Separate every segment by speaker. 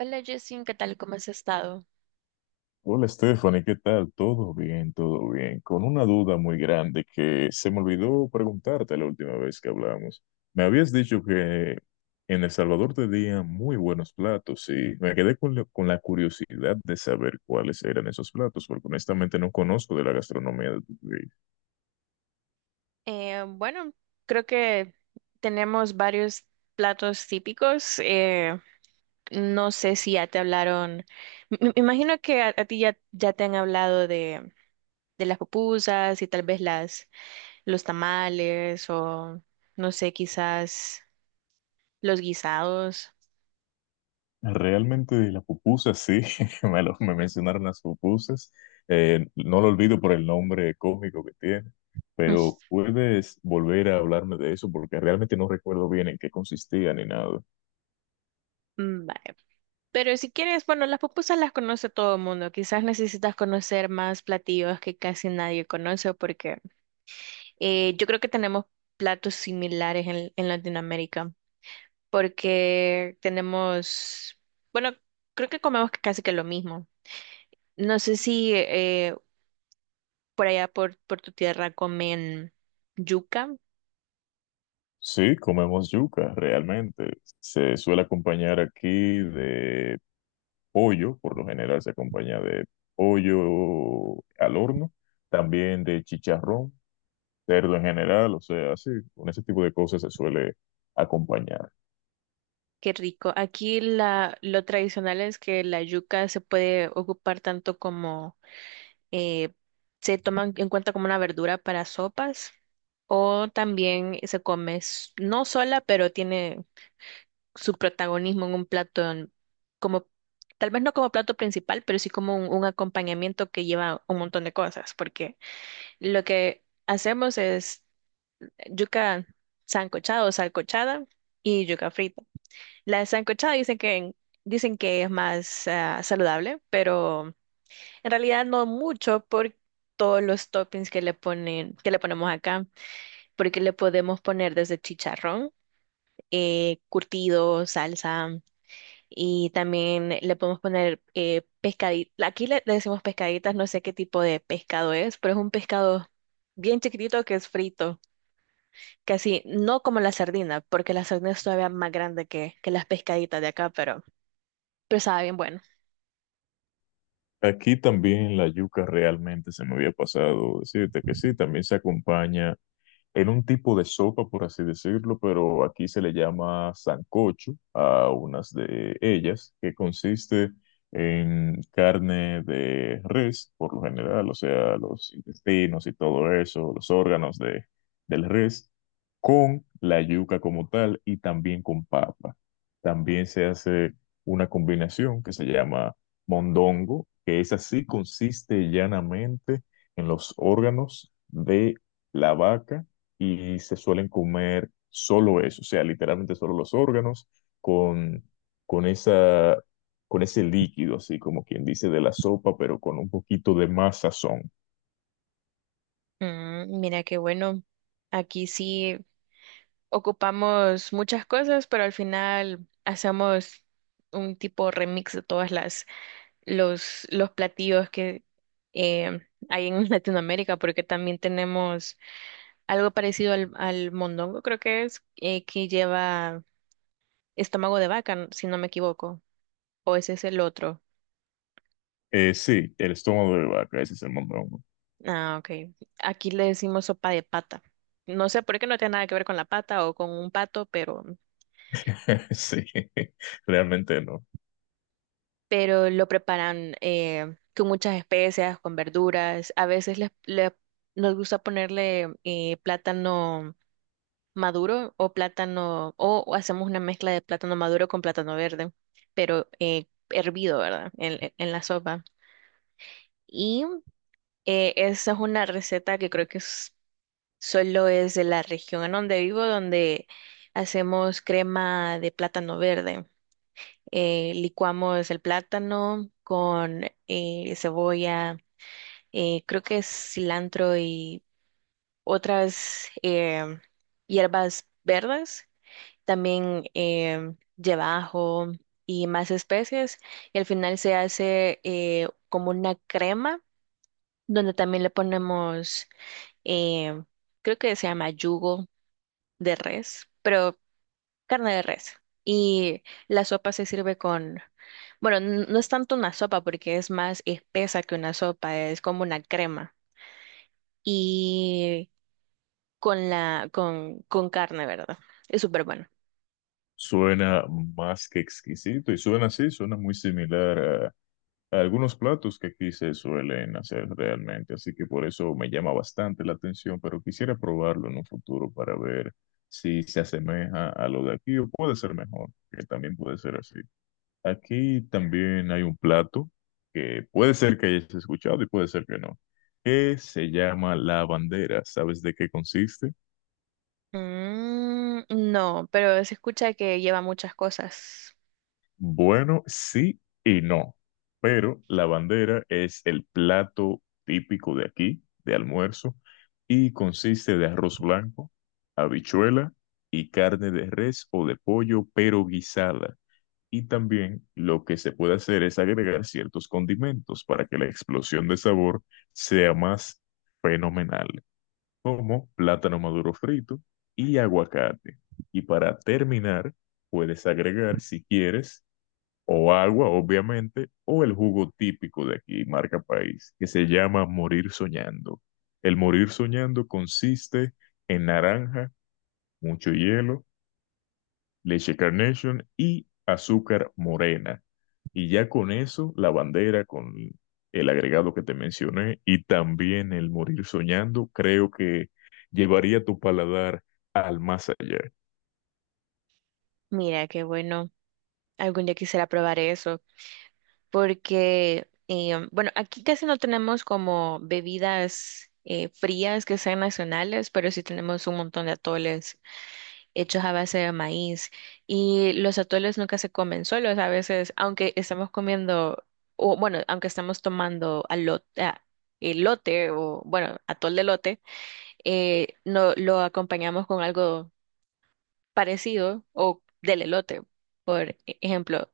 Speaker 1: Hola Justin, ¿qué tal? ¿Cómo has estado?
Speaker 2: Hola Stephanie, ¿qué tal? Todo bien, todo bien. Con una duda muy grande que se me olvidó preguntarte la última vez que hablamos. Me habías dicho que en El Salvador tenían muy buenos platos y me quedé con la curiosidad de saber cuáles eran esos platos, porque honestamente no conozco de la gastronomía de tu país.
Speaker 1: Eh, bueno, creo que tenemos varios platos típicos. No sé si ya te hablaron. Me imagino que a ti ya te han hablado de las pupusas y tal vez las, los tamales o no sé, quizás los guisados.
Speaker 2: Realmente de las pupusas, sí, me mencionaron las pupusas. No lo olvido por el nombre cómico que tiene, pero puedes volver a hablarme de eso porque realmente no recuerdo bien en qué consistía ni nada.
Speaker 1: Mm, vale. Pero si quieres, bueno, las pupusas las conoce todo el mundo. Quizás necesitas conocer más platillos que casi nadie conoce porque yo creo que tenemos platos similares en Latinoamérica, porque tenemos, bueno, creo que comemos casi que lo mismo. No sé si por allá por tu tierra comen yuca,
Speaker 2: Sí, comemos yuca, realmente. Se suele acompañar aquí de pollo, por lo general se acompaña de pollo al horno, también de chicharrón, cerdo en general, o sea, sí, con ese tipo de cosas se suele acompañar.
Speaker 1: qué rico. Aquí la, lo tradicional es que la yuca se puede ocupar tanto como eh, se toma en cuenta como una verdura para sopas, o también se come no sola, pero tiene su protagonismo en un plato, como, tal vez no como plato principal, pero sí como un acompañamiento que lleva un montón de cosas, porque lo que hacemos es yuca sancochada o salcochada y yuca frita. La sancochada dicen que es más saludable, pero en realidad no mucho por todos los toppings que le ponen, que le ponemos acá, porque le podemos poner desde chicharrón, curtido, salsa. Y también le podemos poner pescaditas. Aquí le, le decimos pescaditas, no sé qué tipo de pescado es, pero es un pescado bien chiquitito que es frito. Casi no como la sardina, porque la sardina es todavía más grande que las pescaditas de acá, pero sabe bien bueno.
Speaker 2: Aquí también la yuca realmente se me había pasado decirte que sí, también se acompaña en un tipo de sopa, por así decirlo, pero aquí se le llama sancocho a unas de ellas, que consiste en carne de res, por lo general, o sea, los intestinos y todo eso, los órganos de, del res, con la yuca como tal y también con papa. También se hace una combinación que se llama mondongo, que es así, consiste llanamente en los órganos de la vaca y se suelen comer solo eso, o sea, literalmente solo los órganos con, con esa, con ese líquido, así como quien dice de la sopa, pero con un poquito de más sazón.
Speaker 1: Mm, mira qué bueno. Aquí sí ocupamos muchas cosas, pero al final hacemos un tipo remix de todas las los platillos que eh, hay en Latinoamérica, porque también tenemos algo parecido al, al mondongo, creo que es, que lleva estómago de vaca, si no me equivoco, o ese es el otro.
Speaker 2: Sí, el estómago de vaca, ese es el mondongo.
Speaker 1: Ah, ok. Aquí le decimos sopa de pata. No sé por qué no tiene nada que ver con la pata o con un pato,
Speaker 2: Sí, realmente no.
Speaker 1: pero lo preparan con muchas especias, con verduras. A veces les, nos gusta ponerle plátano maduro o plátano, o hacemos una mezcla de plátano maduro con plátano verde, pero hervido, ¿verdad? En, e, en la sopa. Y esa es una receta que creo que solo es de la región en donde vivo, donde hacemos crema de plátano verde. Licuamos el plátano con cebolla, creo que es cilantro y otras hierbas verdes también llevajo y más especies. Y al final se hace como una crema donde también le ponemos, eh, creo que se llama yugo de res, pero carne de res. Y la sopa se sirve con, bueno, no es tanto una sopa porque es más espesa que una sopa, es como una crema. Y con la, con carne, ¿verdad? Es súper bueno.
Speaker 2: Suena más que exquisito y suena así, suena muy similar a algunos platos que aquí se suelen hacer realmente, así que por eso me llama bastante la atención, pero quisiera probarlo en un futuro para ver si se asemeja a lo de aquí o puede ser mejor, que también puede ser así. Aquí también hay un plato que puede ser que hayas escuchado y puede ser que no, que se llama la bandera. ¿Sabes de qué consiste?
Speaker 1: Mm, no, pero se escucha que lleva muchas cosas.
Speaker 2: Bueno, sí y no, pero la bandera es el plato típico de aquí, de almuerzo, y consiste de arroz blanco, habichuela y carne de res o de pollo, pero guisada. Y también lo que se puede hacer es agregar ciertos condimentos para que la explosión de sabor sea más fenomenal, como plátano maduro frito y aguacate. Y para terminar, puedes agregar, si quieres, o agua, obviamente, o el jugo típico de aquí, marca país, que se llama morir soñando. El morir soñando consiste en naranja, mucho hielo, leche Carnation y azúcar morena. Y ya con eso, la bandera con el agregado que te mencioné y también el morir soñando, creo que llevaría tu paladar al más allá.
Speaker 1: Mira, qué bueno. Algún día quisiera probar eso, porque, bueno, aquí casi no tenemos como bebidas frías que sean nacionales, pero sí tenemos un montón de atoles hechos a base de maíz. Y los atoles nunca se comen solos, a veces, aunque estamos comiendo, o bueno, aunque estamos tomando alote, ah, elote, o bueno, atol de lote no, lo acompañamos con algo parecido o del elote. Por ejemplo,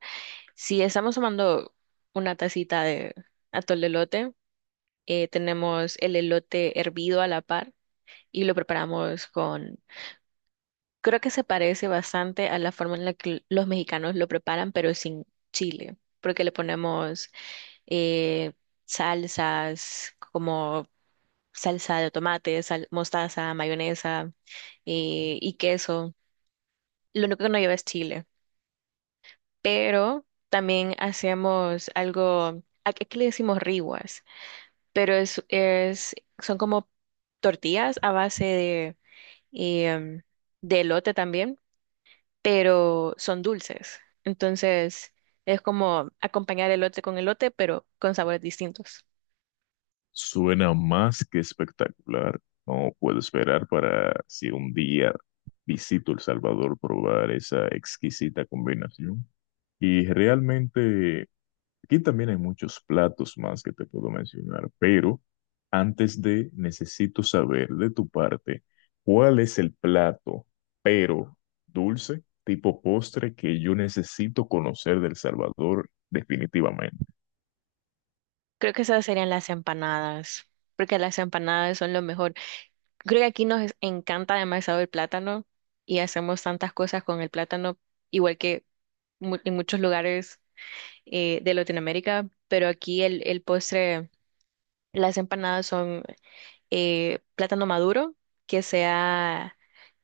Speaker 1: si estamos tomando una tacita de atol de elote, tenemos el elote hervido a la par y lo preparamos con, creo que se parece bastante a la forma en la que los mexicanos lo preparan, pero sin chile, porque le ponemos eh, salsas como salsa de tomate, mostaza, mayonesa y queso. Lo único que no lleva es chile, pero también hacíamos algo, aquí le decimos riguas, pero es, son como tortillas a base de, y, de elote también, pero son dulces. Entonces es como acompañar elote con elote, pero con sabores distintos.
Speaker 2: Suena más que espectacular. No puedo esperar para si un día visito El Salvador probar esa exquisita combinación. Y realmente aquí también hay muchos platos más que te puedo mencionar, pero antes de necesito saber de tu parte cuál es el plato, pero dulce, tipo postre que yo necesito conocer del Salvador definitivamente.
Speaker 1: Creo que esas serían las empanadas, porque las empanadas son lo mejor. Creo que aquí nos encanta demasiado el plátano y hacemos tantas cosas con el plátano, igual que en muchos lugares de Latinoamérica, pero aquí el postre, las empanadas son plátano maduro, que sea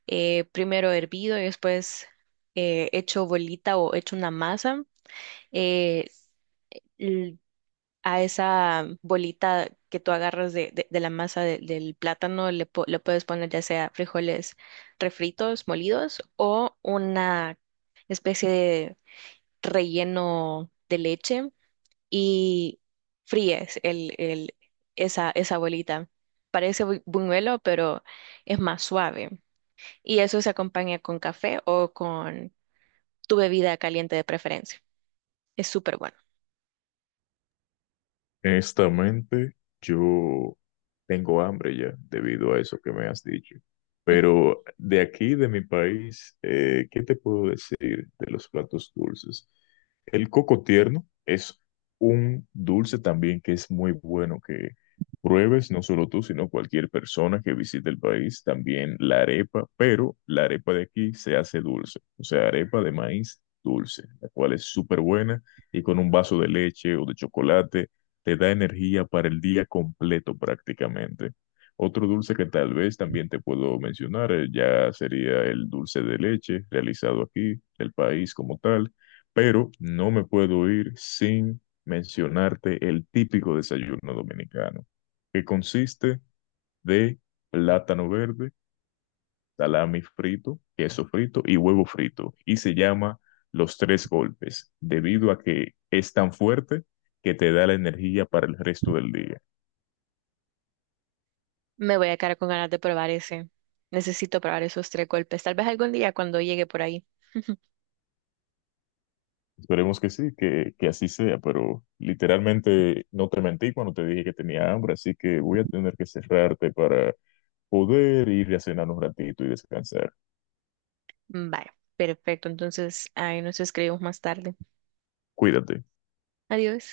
Speaker 1: primero hervido y después hecho bolita o hecho una masa. eh, l- a esa bolita que tú agarras de, de la masa del plátano le, le puedes poner ya sea frijoles refritos, molidos o una especie de relleno de leche y fríes el, esa bolita. Parece buñuelo, pero es más suave. Y eso se acompaña con café o con tu bebida caliente de preferencia. Es súper bueno.
Speaker 2: Honestamente, yo tengo hambre ya debido a eso que me has dicho.
Speaker 1: Mm.
Speaker 2: Pero de aquí, de mi país, ¿qué te puedo decir de los platos dulces? El coco tierno es un dulce también que es muy bueno que pruebes, no solo tú, sino cualquier persona que visite el país. También la arepa, pero la arepa de aquí se hace dulce, o sea, arepa de maíz dulce, la cual es súper buena y con un vaso de leche o de chocolate te da energía para el día completo prácticamente. Otro dulce que tal vez también te puedo mencionar ya sería el dulce de leche realizado aquí, el país como tal, pero no me puedo ir sin mencionarte el típico desayuno dominicano, que consiste de plátano verde salami frito, queso frito y huevo frito, y se llama Los Tres Golpes, debido a que es tan fuerte que te da la energía para el resto del día.
Speaker 1: Me voy a quedar con ganas de probar ese. Necesito probar esos tres golpes. Tal vez algún día cuando llegue por ahí.
Speaker 2: Esperemos que sí, que así sea, pero literalmente no te mentí cuando te dije que tenía hambre, así que voy a tener que cerrarte para poder ir a cenar un ratito y descansar.
Speaker 1: Vaya, perfecto. Entonces, ahí nos escribimos más tarde.
Speaker 2: Cuídate.
Speaker 1: Adiós.